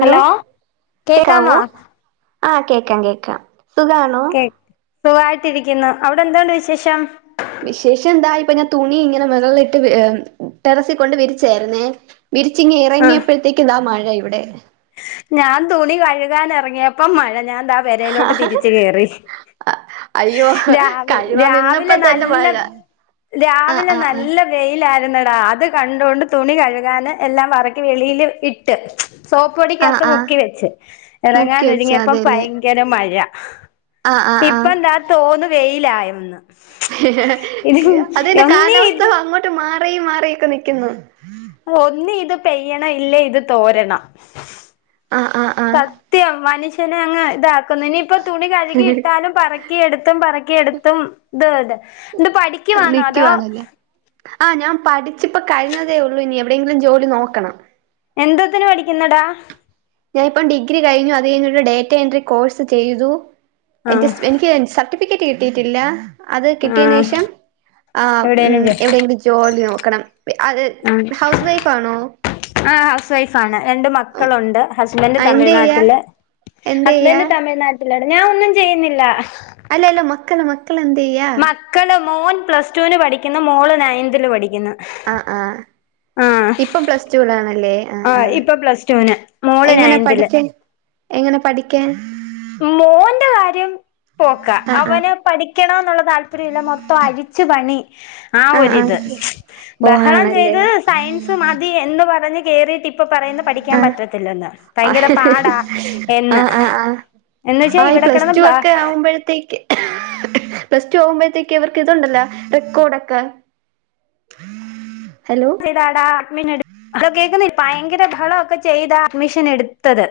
Hello കേക്കാമ കേക്കാവോ ആഹ് കേക്കാം കേക്കാം സുഖാണോ കേ സോ അവിടെ എന്താണ് വിശേഷം വിശേഷം എന്താ ഇപ്പൊ ഞാൻ തുണി ഇങ്ങനെ മുകളിലിട്ട് ടെറസി കൊണ്ട് വിരിച്ചായിുന്നേ വിരിച്ചിങ്ങങ് ആഹ് ഇറങ്ങിയപ്പോഴത്തേക്ക് നാംമാണ് ഇവിടെ ഞാൻ തുണി കഴുകാൻ ഇറങ്ങിയ പ്പം മഴ ഞാൻ താ പുരയിലോട്ടു തിരിച്ച് കയറി അയ്യോ കഴുവാൻ നിന്നപ്പോ രാവിലെ തന്നെ നല്ല മഴ ആഹ് രാവിലെ ആഹ് ആഹ് നല്ല വെയിൽ ആയി രുന്നടാ അത് കണ്ടൊണ്ട് തുണി കഴുകൻ എല്ലാം പറക്കി വെളിയില് ഇട്ട് സോപ്പ് പൊടിക്ക് ആഹ് ആഹ് മുക്കി വെച്ച് ഇറങ്ങാൻ മുക്കി വെച്ചാ ഒരുങ്ങിയപ്പോ അതെല്ലേ ഭയങ്കര മഴ ആഹ് ആഹ് ഇപ്പം താ തോന്നു വെയി ലായി ഒന്ന് അതിന്റെ ഒന്നീ ഇത് കാലാവസ്ഥ അങ്ങോട്ട് മാ റിയും മാറി നിക്കുന്നു ഒന്നി ഇത് പെയ്യണം ഇല്ലേ ഇത് തോരണം ആഹ് ആഹ് ആഹ് സത്യം മനുഷ്യ നെ അങ് ഇതാ ഇനിയിപ്പോൊതുണി കഴുകിയിട്ടാലും പറക്കിയെടുത്തും പറക്കി എടുത്തും ഇത് ഇത എന്ത് പഠിക്കു ആണോ അതോ പഠിച്ച് ഇപ്പം കഴിഞ്ഞതേ ഉള്ളൂ ഇനി എവിടെയെങ്കിലും ജോലി നോക്കണം എന്തോത്തിന് പഠിക്കുന്നടാ ഞാൻ ഇപ്പം ഡിഗ്രി കഴിഞ്ഞു അത് കഴിഞ്ഞു ഡേറ്റ എൻട്രി കോഴ്സ് ചെയ്തു എ ആഹ് എനിക്ക് സർട്ടി ഫിക്കറ്റ് കിട്ടിയട്ടില്ല അത് കിട്ടിയന് ആഹ് ശേഷം ആഹ് ഉം എവിടെയെങ്കിലും ജോലി നോ ക്കണം ആണ് ആഹ് ഹൗസ് വൈഫ് ആണ് രണ്ട് മക്കളുണ്ട് ഹസ് ബൻഡ് ആ എന്തെയ്യാ തമിഴ്നാട്ടില് എന്തെയ്യാ ഹസ്ബഡ് തമിഴ്നാട്ടില ഞൻ ഒന്നും ചെയ്യുന്നില്ല അല്ല അല്ല മക്കള് മക്ക മക്കള് എന്തുചെയ്യാ മക്കള് മോൻ പ്ലസ്ടുവിന് പഠിക്കുന്നു മോള് നയന്തിൽ പഠി ക്കുന്നു ആ ആ ആഹ് ഇപ്പം പ്ലസ് ടുലാണല്ലേ ആ ആ ആഹ് ഇപ്പൊ പ്ലസ്ടുന് മോള് എങ്ങനെ നയത്ത്ല് പഠിക്കാൻ എങ്ങനെ പഠിക്കാൻ മോന്റെ കാര്യം പോക്കാ ആ ആ അവന് പഠിക്കണന്നുള്ള താല്പര്യംമില്ല മൊത്തം അയിച്ചു പണി ആ ഒരിത് ഓ ബഹളം ആണല്ലേ ചെയ്ത് സയൻസ് മതി എന്ന് പറഞ്ഞ് കേറിട്ട് ഇ ഇപ്പൊ പറയുന്നു പഠിക്കാൻ ആ പറ്റത്തില്ലന്ന് ഭയങ്കര പാടാ ആ എന്ന് ആ ആ എന്ന് വെച്ചാ ആ ഈ ഇവിടെ കിടന്ന് പ്ലസ്ടു ഒക്കെ ബഹളം ആവുമ്പോഴത്തേക്ക് പ്ലസ് ടു ആകുമ്പോഴത്തേക്ക് ഇവർക്ക് ഇതുണ്ടല്ല റെക്കോഡൊക്കെ അതാടാ അമിന അത് കേൾക്കുന്നില്ലേ ഭയങ്കര ഫളൊ ഒക്കെ ചെയ്താ അഡ്മിഷൻ എടുത്തത്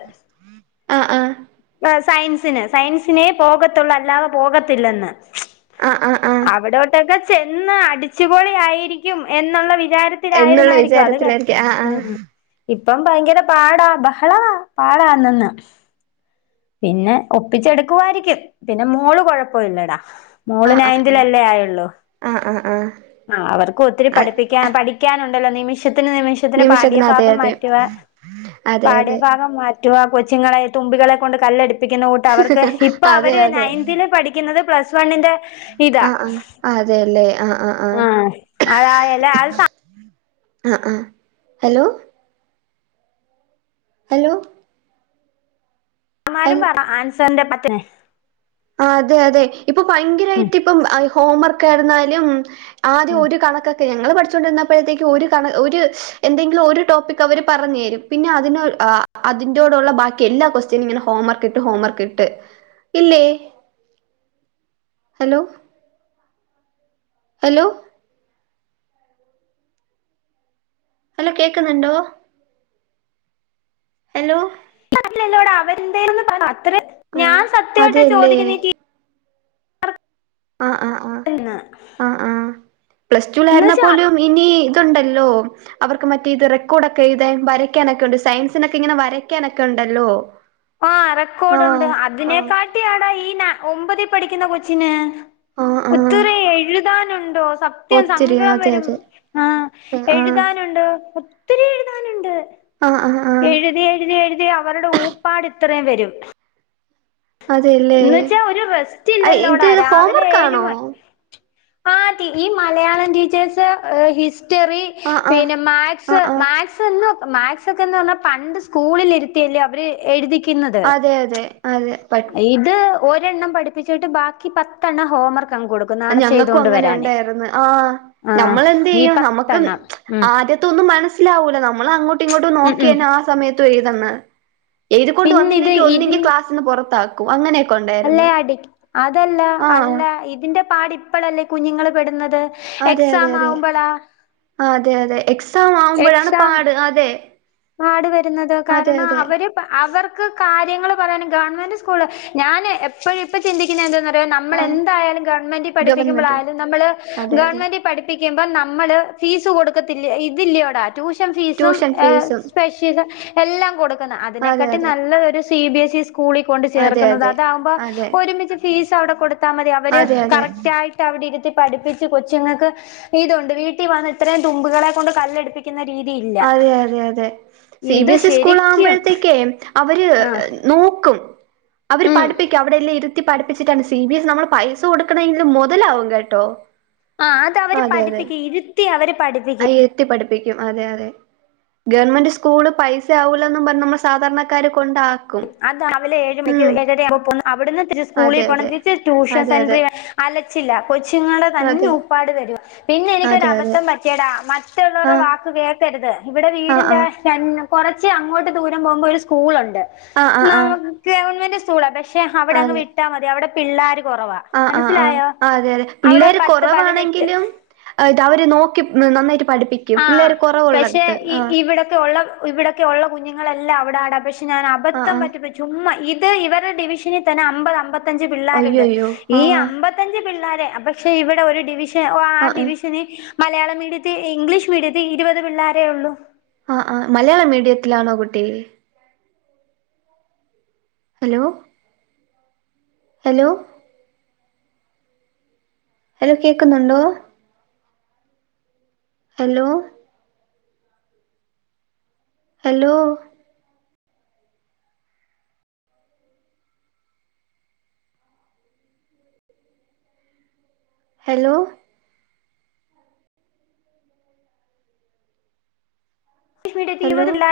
ആ ആ സയൻസിന് സയൻസിനെ പോകത്തുള്ളൂ അല്ലാതെ പോകത്തില്ലെന്ന് ആ ആ ആ അവിടോട്ടൊക്കെ ചെന്ന അടിച്ചുപൊളി ആയിരിക്കും എന്നുള്ള വി എന്നുള്ള വിചാരത്തിലായിരിക്കും ആ ആ ഇപ്പം ഭയങ്കര പാടാ ബഹള പാടാണെന്ന് പിന്നെ ഒപ്പിച്ചെടുക്കുവായിരിക്കും പിന്നെ മോൾ കൊഴപ്പമില്ലടാ മോൾ ആ ആ നയൻതിൽല്ലേ ആയുള്ളൂ ആ ആ ആ ആ അവർക്ക ഒത്തിരി ആ പഠിപ്പിക്ക പഠിക്കാനുണ്ട്. ചില നിമിഷം ത്തിന് നിമിഷത്തിന് അതെ പാഠ്യഭാഗം അതെ മാറ്റുക അതെ അതെ പാട്യഭാഗം റ്റ കൊച്ചുങ്ങളെ തുമ്പികളെ കൊണ്ട് കല്ലെടു പ്പിക്കുന്ന കൂട്ട് അവർക്ക് ഇപ്പൊ അതെ അവർ അതെ നയനന്തിൽ പഠിക്കുന്നത് പ്ലസ് വണ്ണിന്റെ ഇതാ ആ ആ അതെല്ലേ ആ ആ അതായല്ല ആ ആ ഹലോ ഹലോ മാരും ഹൽ പറ സന്റെ മറ്റേ ആ അതെ അതെ ഇപ്പൊ ഭയങ്കരമായിട്ട് ഇപ്പം ഹോവർക്ക് ആയിരുന്ന [unintelligible] ആദ്യം ഉം ഒരു കണക്കൊക്കെ ഞങ്ങൾ പഠി പഠിച്ചു കൊണ്ട് ഇരുന്നപ്പോഴേക്കും ഒരു കണ ഒരു എന്തെങ്കിലും ഒരു ടോപ്പിക് അവർ പറഞ്ഞു തരും. പിന്നെ അതിന അതിനോടുള്ള ബാക്കി എല്ലാ കൊക്സ്റ്റ്യനും ഇങ്ങനെ ഹോംവർക്ക് ഇട്ട് ഹോംവർക്ക് ഇട്ട് ഇല്ലേ ഹലോ ഹലോ ഹലോ കേൾക്കുന്നുണ്ടോ ഹലോ [inaudible] അവരെന്തേന്ന് പറ അത്ര ആ ഞാൻ സത്യമായിട്ട് അതെല്ലേ ചോദിക്കുന്നേ [inaudible] ആ ആ ആ ടീച്ചർന്ന് ആ ആ എന്ന് വെച്ചാ പ്ലസ്ടുലായിരുന്നപോലും ഇനി ഉണ്ടല്ലോ അവർക്ക് മറ്റേ ഇത് റെക്കോർഡൊക്കെ ഇത് വരയ്ക്കാനൊക്കെ ഉണ്ട് സയൻസിനൊക്കെ ഇങ്ങനെ വരയ്ക്കാനൊക്കെ ഉണ്ടല്ലോ ആ റെക്കോർഡുണ്ട് ആഹ് ആഹ് അതിനെക്കാട്ടി അട ഈ ന ഒമ്പതിൽ പഠിക്കുന്ന കൊച്ചിന് ആഹ് ആഹ് ഒത്തിരി എഴുതാനുണ്ടോ സത്യം ഒത്തിരി സങ്കടം അതെ വരും അതെ ആ ആഹ് എഴുതാനുണ്ട് ഓ ആഹ് ആഹ് ആഹ് എഴുതി എഴുതി എഴുതി അവരുടെ ഊ പാട് ഇത്രയും വരും അതെല്ലേ എന്ന് വച്ചാ ഒരു റെസ്റ്റ് ഇത് ഇല്ലല്ലോടാ രാവിലെ ഹോംവർക്കാണോ ഏഴ്മണി ആ ഈ മലയാളം ടീച്ചേഴ്സ് ഹിസ് ഹിസ്റ്ററി ആഹ് ആഹ് പിന്നെ മാത്സ് ആഹ് ആഹ് മാത്സ് എന്ന് മാത്സ് ഒക്കെന്ന് പറഞ്ഞാൽ പണ്ട് സ്കൂളിലിരുത്തിയല്ലേ അവര് എഴുതി അതെ അതെ അതെ പ അത് ഒരെണ്ണം പഠിപ്പിച്ചിട്ട് ബാക്കി പത്തെണ്ണം ഹോംവർക്ക് അങ്ങ് കൊടുക്കും നാളെ ഞങ്ങൾക്കും ചെയ്തോണ്ട് അങ്ങനെ വരാനേ ഉണ്ടായിരുന്നു ആ് ആ നമ്മൾ എന്ത് ഈ ചെയ്യും നമുക്ക് പത്തെണ്ണം ഉം ആദ്യത്തൊന്നും മനസ് സ്സിലാവൂല്ല നമ്മ നമ്മളങ്ങോട്ടും ഇങ്ങോട്ടും ഉം നോക്കി ഉം ആ സമയത്ത് [unintelligible] ഇത് കൊണ്ട് പിന്നെ ഇത് വന്നില്ലെങ്കിൽ ഒന്നിങ്കി ക്ലാസിന് പുറത്താക്കും അങ്ങനെ അല്ലെ അടിക്ക് അതല്ല ആഹ് അല്ല ഇതിന്റെ പാട് ഇപ്പഴല്ലേ കുഞ്ഞുങ്ങള് പെടുന്നത് അതെ അതെ എക്സാം അതെ ആവുമ്പളാ ആ അതെ അതെ എക്സാ ഉത്സവമാവുമ്പോഴാണ് പാട് അതെ പാടുവരുന്നത് അതെ കാരണം അതെ അവര് അവർക്ക് കാര്യങ്ങള് പറയാന് ഗവൺമെന്റ് സ്കൂള് ഞാൻ എപ്പോഴ് ഇപ്പോ ചിന്തിക്കുന്നത് എന്താന്ന് നമ്മൾ ആഹ് എന്തായാലും ഗവൺമെന്റ് ഗവൺമെന്റ് പഠിപ്പിക്കുമ്പോളായാലും നമ്മൾ അതെ അതെ ഗവൺമെന്റ് പഠിപ്പിക്ക യ്യുമ്പോ നമ്മള് ഫീസ് കൊടുക്കത്തില്ല ഇതില്ലയോടാ ട്യൂഷൻ ട്യൂഷൻ ഫീസും ഫീസുംഏഹ് എല്ലാം കൊടുക്ക അതെ അതിനെക്കാട്ടി അതെ നല്ല ഒരു സി ബി എസ് ഇസ് ഇ സ്കൂളിൽ കൊണ്ട് അതെ ചേർക്കുന്നത് അതെ അതാവുമ്പോ അതെ ഒരുമിച്ച് ഫീസ് ത്തവിടെ കൊടു ത്താൽ മതി അവര് അതെ അതെ കറക്റ്റ് ആയിട്ട് അവിടെ ഇരുത്തി പഠിപ്പിച്ച് കൊച്ചുങ്ങൾക്ക് ഇതുണ്ട് വീട്ടിൽ വന്ന് ഇത്രയും തുമ്പികളെ കൊണ്ട് കല്ലെടുപ്പിക്കുന്ന രീതി ഇല്ല അതെ അതെ അതെ സി ഇത് ബി എസ് ഇ സ്കൂള് ശരിക്കും ആക്മ്പോഴത്തേക്കേ ഉം അവര് ആഹ് നോക്കും അവര് ഉം പഠിപ്പിക്കും അവടെയല്ലാം ഇ പഠിപ്പിച്ചിട്ടാണ് സി ബി എസ് നമ്മള് പൈസ കൊടുക്കെണമെങ്കിലും മൊതലാവും കേട്ടോ ആ അത് അവര് പഠിപ്പിക്കും ഇര് ത്തി അവര് ആ പഠിപ്പിക്കും ഇരിത്തി പഠി പ്പിക്കും അതെ അതെ ഗവൺമെന്റ് സ്കൂള് പൈസ ആവുല്ലാന്ന് പറഞ്ഞ് നമ്മള് സാധാരണക്കാര് കൊണ്ടാ അതാ രാവിലെ ഏഴ് മണിക്ക് ഏഴര ആകുമ്പൾ അവടുന്ന് തി സ്കൂളി അതെ പോകണം അതെ തിരിച്ച് അതെ അതെ ടൂഷൻസെന്ററി അല്ലാ ചില്ലാ കൊച്ചുങ്ങളെ തന്നെ അതെ ഉപ്പാട് വരൂവാ പിന്നെ എനിക്കൊര് അതെ അതെ അബദ്ധം പറ്റിയടാ മറ്റുള്ളെവരടെ ആഹ് വാക്ക് കേക്കാര്ത് ഇവടെ ആഹ് വീടിന്റെ ര കൊറച്ച് അങ്ങോട്ട് ദൂരം പോമ്പോ ഒര് സ്കൂളെണ്ട് ആഹ് ആഹ് ആഹ് ആഹ് [unintelligible] ഗവൺമെൻ്റ് സ്കുളാ പ പശേ അവടെ അങ് വിട്ടാ മതി അവടെ പിള്ളാര് ആാ ആാ ആാ അതെ അവിടെ പിള്ളേര് പത്ത് പതിനെട്ട് കൊറവാണെങ്കിലും അവര് നോക്കി ഉം നന്നായിട്ട് പഠിപ്പിക്കും ആ പിള്ളേര് പശേ കുറവുള്ളടുത്ത് ഈ ആഹ് ഇവടൊക്കെ ഒള്ള തും ഇവടെക്കെ ഒള്ള കുഞ്ഞുങ്ങളെല്ലാം അവടാടാ പ ഞാൻ ആഹ് അബദ്ധം ആഹ് പറ്റിപ്പോയി ചുമ്മാ ഇ ഇത് ഇവരടെ ഡിവിഷനി തന്നെ അമ്പത് അമ്പതത്തി അഞ്ച് പിള്ളേരെണ്ട് അയ്യയ്യോ ഈ ആഹ് ആഹ് അമ്പത്തഞ്ച് പിള്ളേര് ആ പശേ ഇവടെ ഒര് ഡിവി ഓ ആാ ആഹ് ഡിവിഷന മലയാളം മീഡിത്തി ഇംഗ്ലീഷ് മീഡിയത്തി ഇര്പെത് പിള്ളാരേ ഒള്ളൂ ആാ ആാ മലയാള മീഡിയത്തിലാണോ കുട്ടി ഹലോ ഹലോ ഹലോ കേക്ക്ന്നെണ്ടോ ഹലോ ഹലോാ ഹലോാ ഹലോ [unintelligible]